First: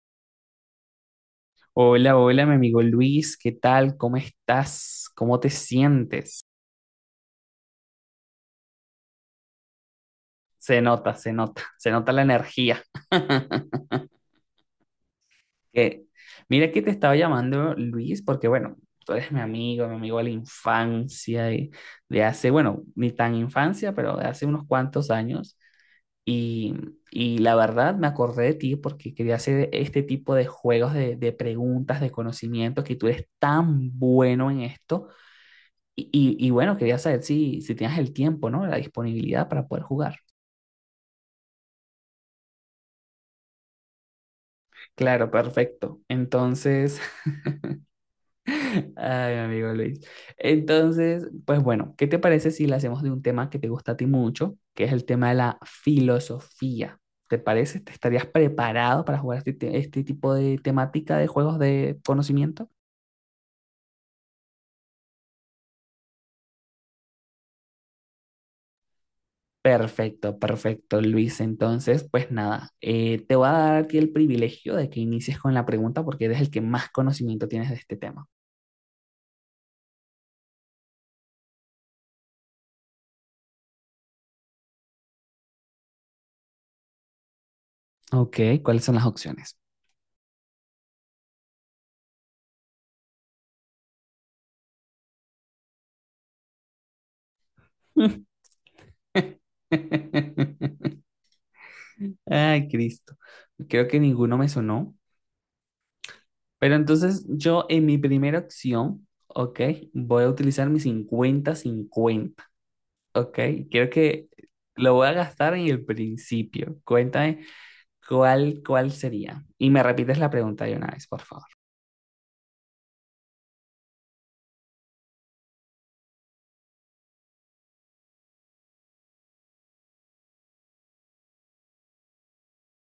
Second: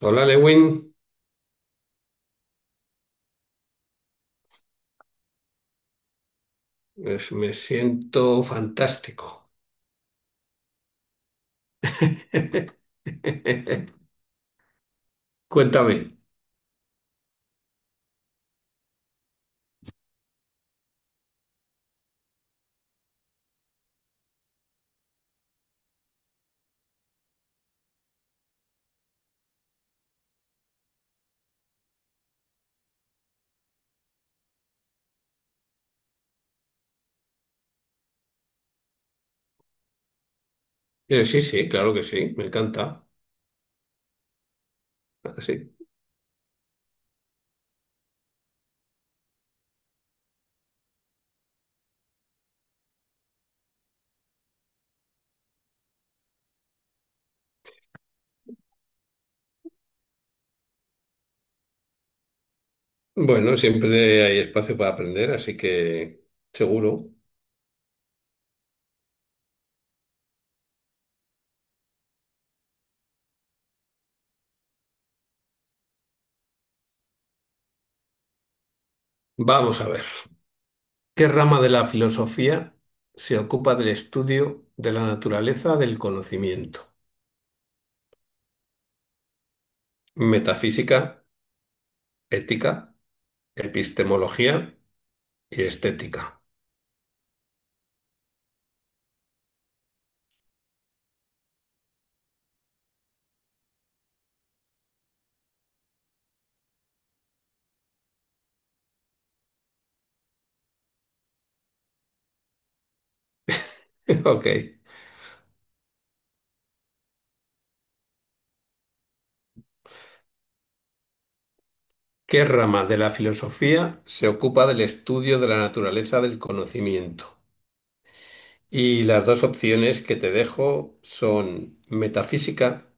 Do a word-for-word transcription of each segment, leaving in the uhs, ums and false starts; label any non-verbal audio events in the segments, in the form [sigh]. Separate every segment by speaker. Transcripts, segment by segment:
Speaker 1: Hola, Lewin.
Speaker 2: Hola, hola, mi amigo Luis, ¿qué tal? ¿Cómo estás? ¿Cómo te sientes?
Speaker 1: Pues me siento fantástico.
Speaker 2: Se nota, se nota, [laughs] se nota la
Speaker 1: [laughs]
Speaker 2: energía. [laughs]
Speaker 1: Cuéntame.
Speaker 2: Que, mira que te estaba llamando Luis porque, bueno, tú eres mi amigo, mi amigo de la infancia, y de hace, bueno, ni tan infancia, pero de hace unos cuantos años. Y, y la verdad me acordé de ti porque quería hacer este tipo de juegos de, de preguntas, de conocimiento, que tú eres tan bueno en esto. Y, y- y bueno, quería saber si, si tenías el tiempo, ¿no? La disponibilidad para poder jugar.
Speaker 1: Eh, sí, sí, claro que sí, me encanta.
Speaker 2: Claro,
Speaker 1: Ah, sí.
Speaker 2: perfecto. Entonces, [laughs] ay, mi amigo Luis. Entonces, pues bueno, ¿qué te parece si le hacemos de un tema que te gusta a ti mucho, que es el tema de la filosofía? ¿Te parece? ¿Te estarías preparado para jugar este, te- este tipo de temática de juegos de conocimiento?
Speaker 1: Bueno, siempre hay espacio para aprender, así que seguro.
Speaker 2: Perfecto, perfecto, Luis. Entonces, pues nada, eh, te voy a dar a ti el privilegio de que inicies con la pregunta porque eres el que más conocimiento tienes de este tema.
Speaker 1: Vamos a ver. ¿Qué rama de la filosofía se ocupa del estudio de la naturaleza del conocimiento?
Speaker 2: Ok, ¿cuáles son las opciones?
Speaker 1: Metafísica, ética, epistemología y estética.
Speaker 2: [laughs] Ay, Cristo. Creo que ninguno me sonó. Pero entonces yo en mi primera opción, ok, voy a utilizar mi cincuenta-cincuenta, ok. Quiero
Speaker 1: [laughs]
Speaker 2: que
Speaker 1: Ok.
Speaker 2: lo voy a gastar en el principio. Cuéntame cuál, cuál sería. Y me repites la pregunta de una vez, por favor.
Speaker 1: ¿Qué rama de la filosofía se ocupa del estudio de la naturaleza del conocimiento? Y las dos opciones que te dejo son metafísica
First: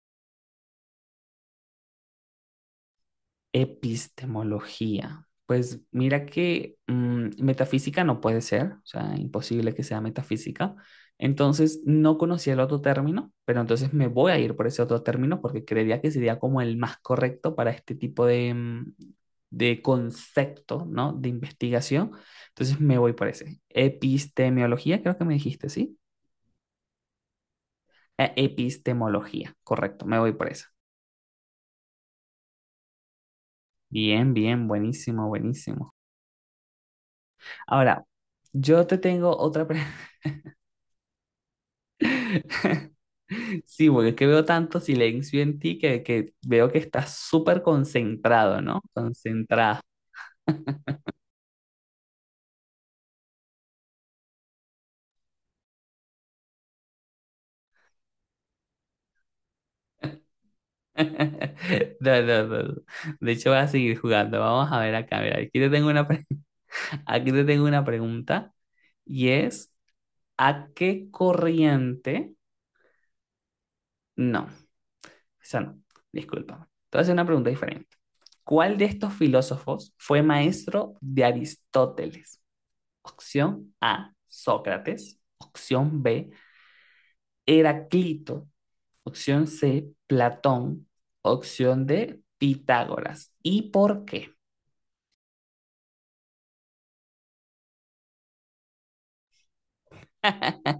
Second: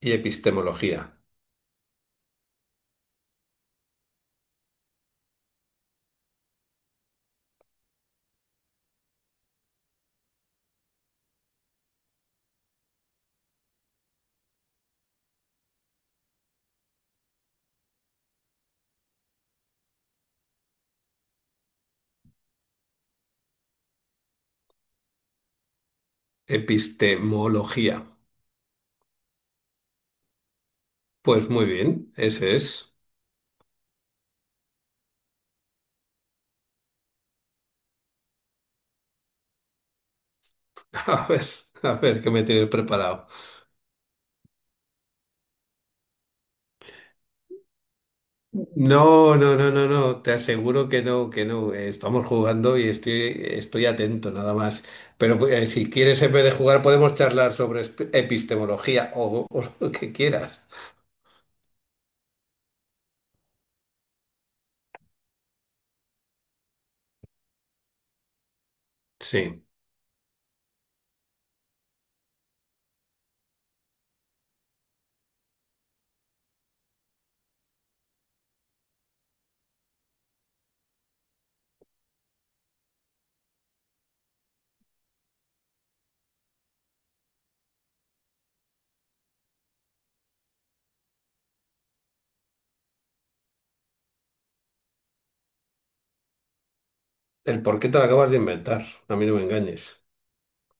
Speaker 1: y epistemología.
Speaker 2: Epistemología. Pues mira que mm, metafísica no puede ser, o sea, imposible que sea metafísica. Entonces no conocía el otro término, pero entonces me voy a ir por ese otro término porque creería que sería como el más correcto para este tipo de, mm, de concepto, ¿no? De investigación. Entonces me voy por ese. Epistemología, creo que me dijiste, ¿sí?
Speaker 1: Epistemología.
Speaker 2: Eh, Epistemología, correcto, me voy por esa.
Speaker 1: Pues muy bien, ese es.
Speaker 2: Bien, bien, buenísimo, buenísimo. Ahora, yo te tengo otra pregunta.
Speaker 1: [laughs] A ver, a ver qué me tienes
Speaker 2: [laughs]
Speaker 1: preparado.
Speaker 2: Sí, porque es que veo tanto silencio en ti que, que veo que estás súper concentrado, ¿no?
Speaker 1: No, no, no,
Speaker 2: Concentrado.
Speaker 1: no,
Speaker 2: [laughs]
Speaker 1: no, te aseguro que no, que no. Eh, Estamos jugando y estoy, estoy atento nada más. Pero eh, si quieres, en vez de jugar, podemos charlar sobre esp- epistemología o o lo que quieras.
Speaker 2: No, no, no, no. De hecho, voy a seguir jugando. Vamos a ver acá. Mira, aquí te tengo una, pre- [laughs] aquí te tengo una pregunta y
Speaker 1: Sí,
Speaker 2: es, ¿a qué corriente? No, esa no, discúlpame. Entonces, una pregunta diferente. ¿Cuál de estos filósofos fue maestro de Aristóteles? Opción A, Sócrates. Opción be, Heraclito. Opción ce, Platón. Opción de, Pitágoras. ¿Y por qué?
Speaker 1: el por qué te lo acabas de inventar, a mí no me engañes.
Speaker 2: [laughs]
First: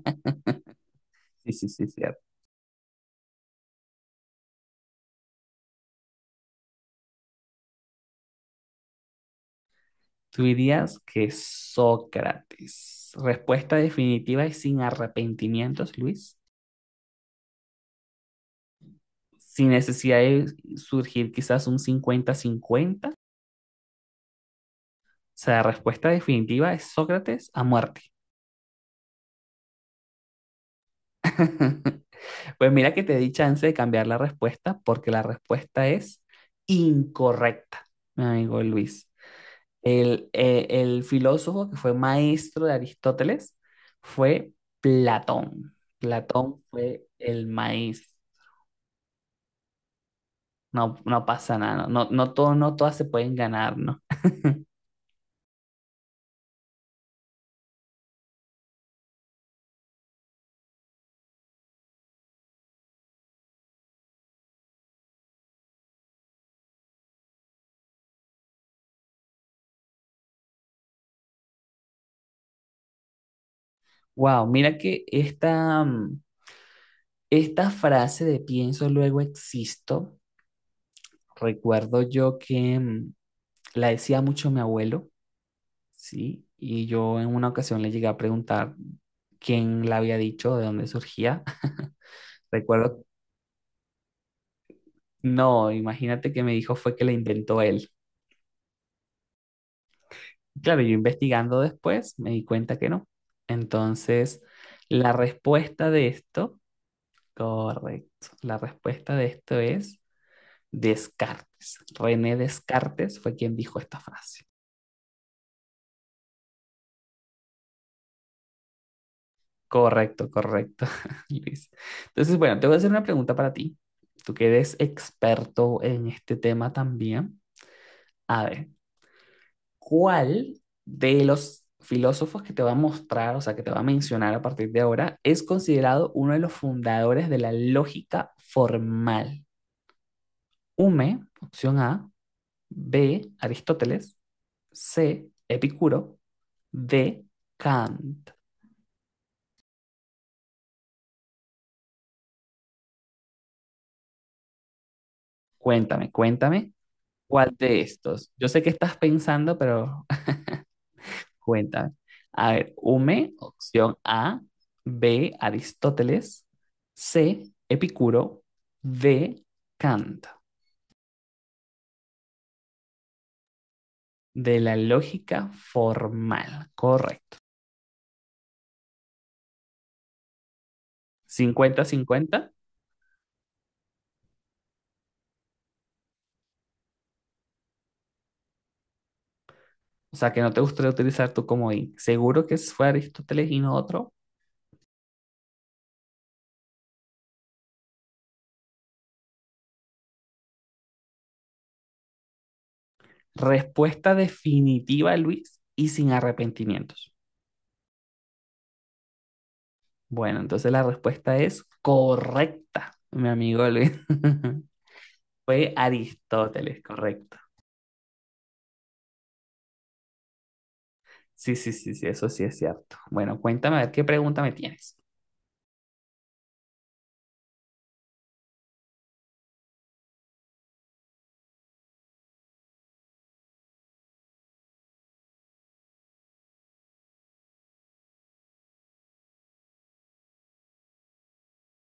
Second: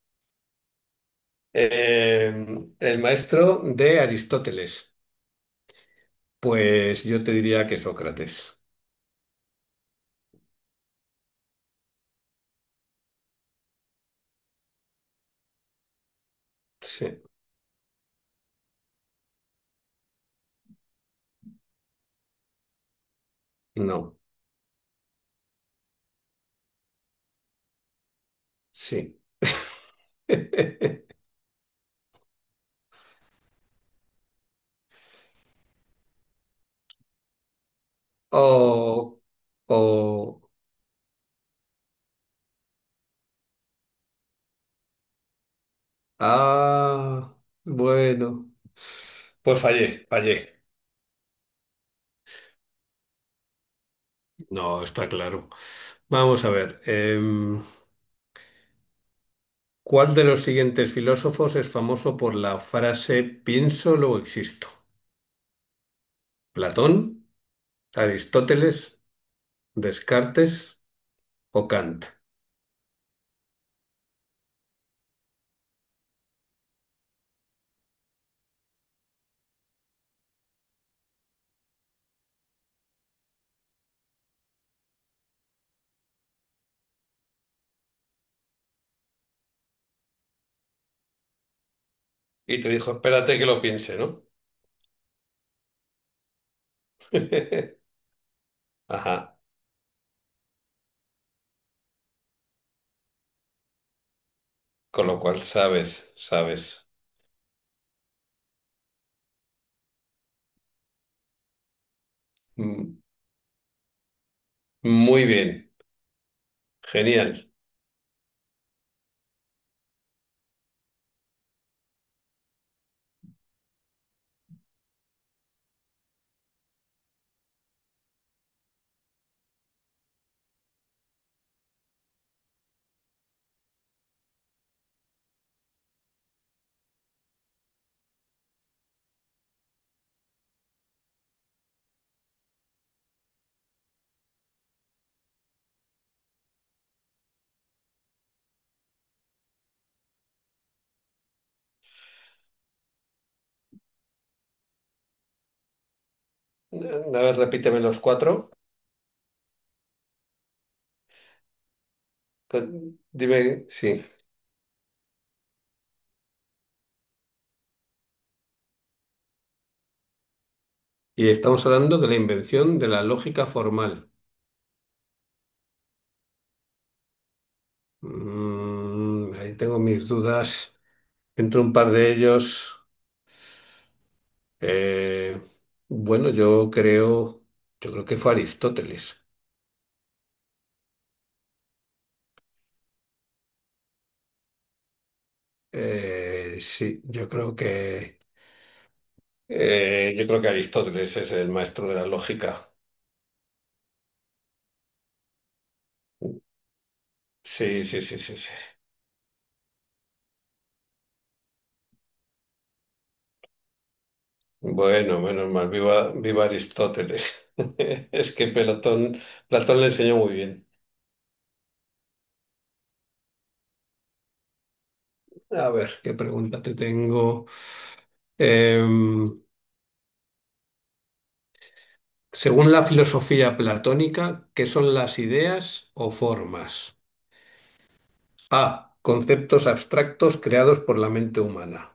Speaker 2: Sí, sí, sí, cierto.
Speaker 1: Eh, el maestro de Aristóteles, pues yo te diría que Sócrates.
Speaker 2: Tú dirías que Sócrates. Respuesta definitiva y sin arrepentimientos, Luis.
Speaker 1: Sí,
Speaker 2: Sin necesidad de surgir quizás un cincuenta-cincuenta. O
Speaker 1: no,
Speaker 2: sea, la respuesta definitiva es Sócrates a muerte.
Speaker 1: sí. [laughs]
Speaker 2: [laughs] Pues mira que te di chance de cambiar la respuesta porque la respuesta es incorrecta, mi amigo Luis.
Speaker 1: O,
Speaker 2: El,
Speaker 1: o,
Speaker 2: eh, el filósofo que fue maestro de Aristóteles fue Platón. Platón fue
Speaker 1: ah,
Speaker 2: el maíz.
Speaker 1: bueno, pues fallé, fallé.
Speaker 2: No, no pasa nada, no, no, no todo- no todas se pueden ganar, ¿no? [laughs]
Speaker 1: No, está claro. Vamos a ver, em, ¿cuál de los siguientes filósofos es famoso por la frase pienso, lo existo? ¿Platón? Aristóteles, Descartes o Kant.
Speaker 2: Wow, mira que esta, mm, esta frase de pienso luego existo, recuerdo yo que mm, la decía mucho mi abuelo, ¿sí? Y yo en una ocasión le llegué a preguntar quién la había dicho, de dónde surgía. [laughs]
Speaker 1: Y te dijo,
Speaker 2: Recuerdo.
Speaker 1: espérate que lo piense, ¿no?
Speaker 2: No, imagínate que me dijo fue que la inventó él.
Speaker 1: [laughs] Ajá,
Speaker 2: Claro, yo investigando después me di cuenta que no. Entonces,
Speaker 1: con
Speaker 2: la
Speaker 1: lo cual
Speaker 2: respuesta de
Speaker 1: sabes,
Speaker 2: esto,
Speaker 1: sabes.
Speaker 2: correcto, la respuesta de esto es Descartes. René
Speaker 1: Mm,
Speaker 2: Descartes fue quien dijo esta frase.
Speaker 1: muy bien, genial.
Speaker 2: Correcto, correcto, [laughs] Luis. Entonces, bueno, te voy a hacer una pregunta para ti. Tú que eres experto en este tema también. A ver, ¿cuál de los filósofos que te va a mostrar, o sea, que te va a mencionar a partir de ahora, es considerado uno de los fundadores de la lógica formal? Hume, opción A. B, Aristóteles. ce, Epicuro. de, Kant. Cuéntame, cuéntame,
Speaker 1: Eh, A ver,
Speaker 2: ¿cuál de
Speaker 1: repíteme los
Speaker 2: estos? Yo
Speaker 1: cuatro.
Speaker 2: sé que estás pensando, pero cuenta. A
Speaker 1: Eh,
Speaker 2: ver, Hume,
Speaker 1: Dime,
Speaker 2: opción
Speaker 1: sí.
Speaker 2: A. B, Aristóteles. C, Epicuro. D, Kant.
Speaker 1: Y estamos hablando de la invención de la lógica formal.
Speaker 2: De la lógica formal. Correcto.
Speaker 1: Mm, ahí tengo mis dudas. Entre un
Speaker 2: Cincuenta
Speaker 1: par de
Speaker 2: cincuenta.
Speaker 1: ellos, eh, bueno, yo creo, yo creo que fue Aristóteles.
Speaker 2: O sea, que no te gustaría utilizar tu comodín. Seguro que fue Aristóteles y no otro.
Speaker 1: Eh, sí, yo creo que eh, yo creo que Aristóteles es el maestro de la lógica.
Speaker 2: Respuesta definitiva, Luis, y sin arrepentimientos.
Speaker 1: Sí, sí, sí, sí, sí.
Speaker 2: Bueno, entonces la respuesta es correcta, mi amigo Luis. [laughs]
Speaker 1: Bueno, menos mal,
Speaker 2: Fue
Speaker 1: viva, viva
Speaker 2: Aristóteles, correcto.
Speaker 1: Aristóteles. [laughs] Es que Platón, Platón le enseñó muy bien.
Speaker 2: Sí, sí, sí, sí, eso sí es cierto. Bueno, cuéntame a ver qué pregunta me tienes.
Speaker 1: A ver, ¿qué pregunta te tengo? Em, según la filosofía platónica, ¿qué son las ideas o formas? A. Conceptos abstractos creados por la mente humana.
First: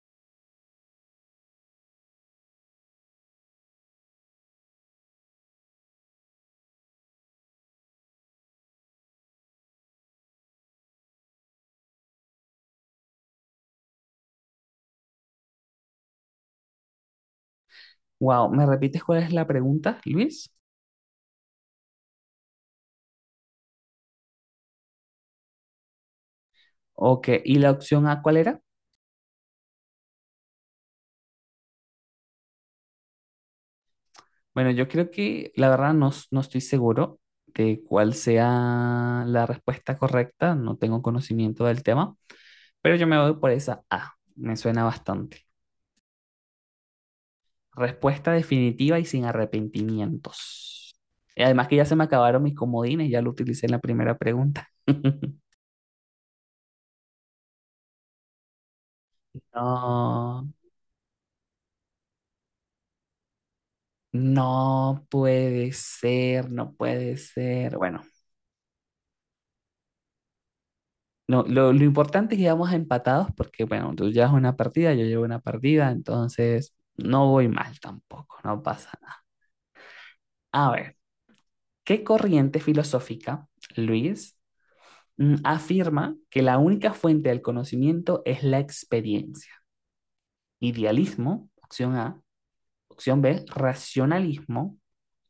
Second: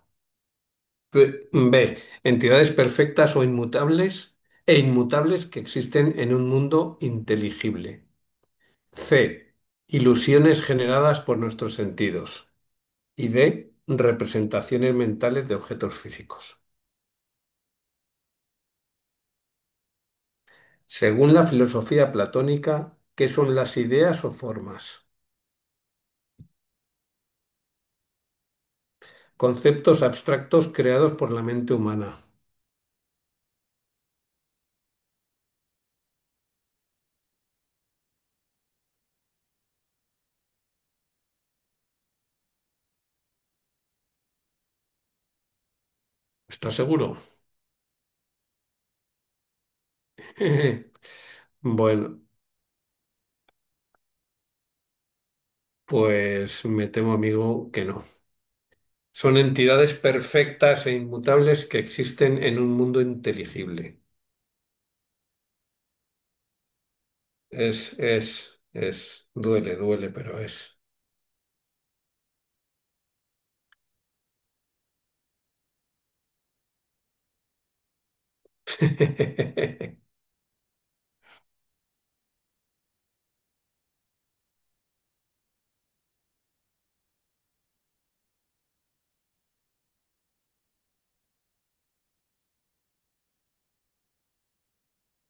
Speaker 1: B. B. Entidades perfectas o inmutables e inmutables que existen en un mundo inteligible. C. Ilusiones generadas por nuestros sentidos. Y D. Representaciones mentales de objetos físicos.
Speaker 2: Wow, ¿me repites cuál es la pregunta, Luis?
Speaker 1: Según la filosofía platónica, ¿qué son las ideas o formas?
Speaker 2: Ok, ¿y la opción A cuál era?
Speaker 1: Conceptos abstractos creados por la mente humana.
Speaker 2: Bueno, yo creo que la verdad no, s- no estoy seguro de cuál sea la respuesta correcta, no tengo conocimiento del tema, pero yo me voy por esa A, me suena bastante.
Speaker 1: ¿Estás seguro?
Speaker 2: Respuesta definitiva y sin
Speaker 1: [laughs]
Speaker 2: arrepentimientos. Y además que ya se me
Speaker 1: Bueno,
Speaker 2: acabaron mis comodines, ya lo utilicé en la primera pregunta. [laughs]
Speaker 1: pues me temo, amigo, que no. Son entidades
Speaker 2: No.
Speaker 1: perfectas e inmutables que existen en un mundo inteligible.
Speaker 2: No puede ser, no puede ser.
Speaker 1: Es,
Speaker 2: Bueno,
Speaker 1: es, es, duele, duele, pero es.
Speaker 2: no, lo, lo importante es que vamos empatados porque, bueno, tú llevas una partida, yo llevo una partida, entonces no voy mal tampoco, no pasa nada.
Speaker 1: [laughs]
Speaker 2: A ver, ¿qué corriente filosófica, Luis, mm, afirma que la única fuente del conocimiento es la experiencia? Idealismo, opción A. Opción B, racionalismo.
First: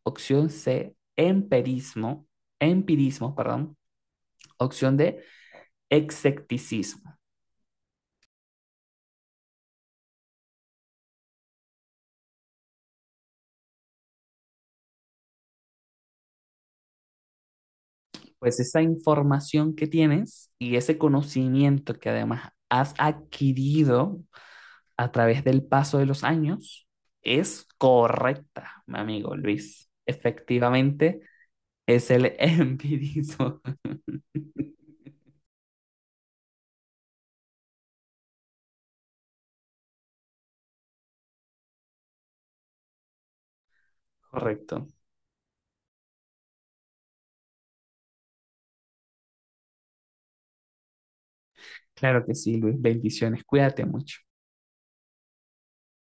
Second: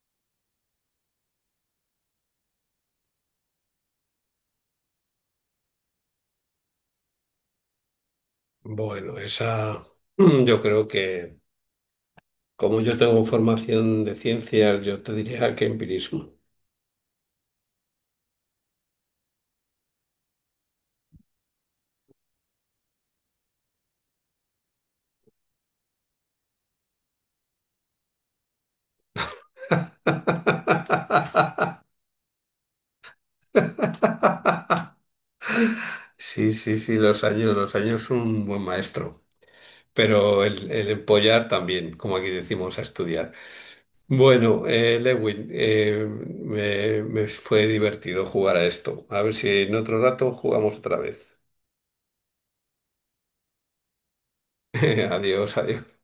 Speaker 2: Opción C, empirismo, empirismo, perdón. Opción D, Execticismo.
Speaker 1: Bueno, esa, [clears throat] yo creo que, como yo tengo formación de ciencias, yo te diría que empirismo.
Speaker 2: Pues esa información que tienes y ese conocimiento que además has adquirido a través del paso de los años es correcta, mi amigo Luis. Efectivamente,
Speaker 1: [laughs]
Speaker 2: es el [laughs] empirismo.
Speaker 1: Sí, sí, sí, los años, los años son un buen maestro, pero el, el empollar también, como aquí decimos, a estudiar. Bueno,
Speaker 2: Correcto.
Speaker 1: eh, Lewin, eh, me, me fue divertido jugar a esto. A ver si en otro rato jugamos otra vez.
Speaker 2: Claro que sí, Luis. Bendiciones. Cuídate mucho.
Speaker 1: [laughs] Adiós, adiós.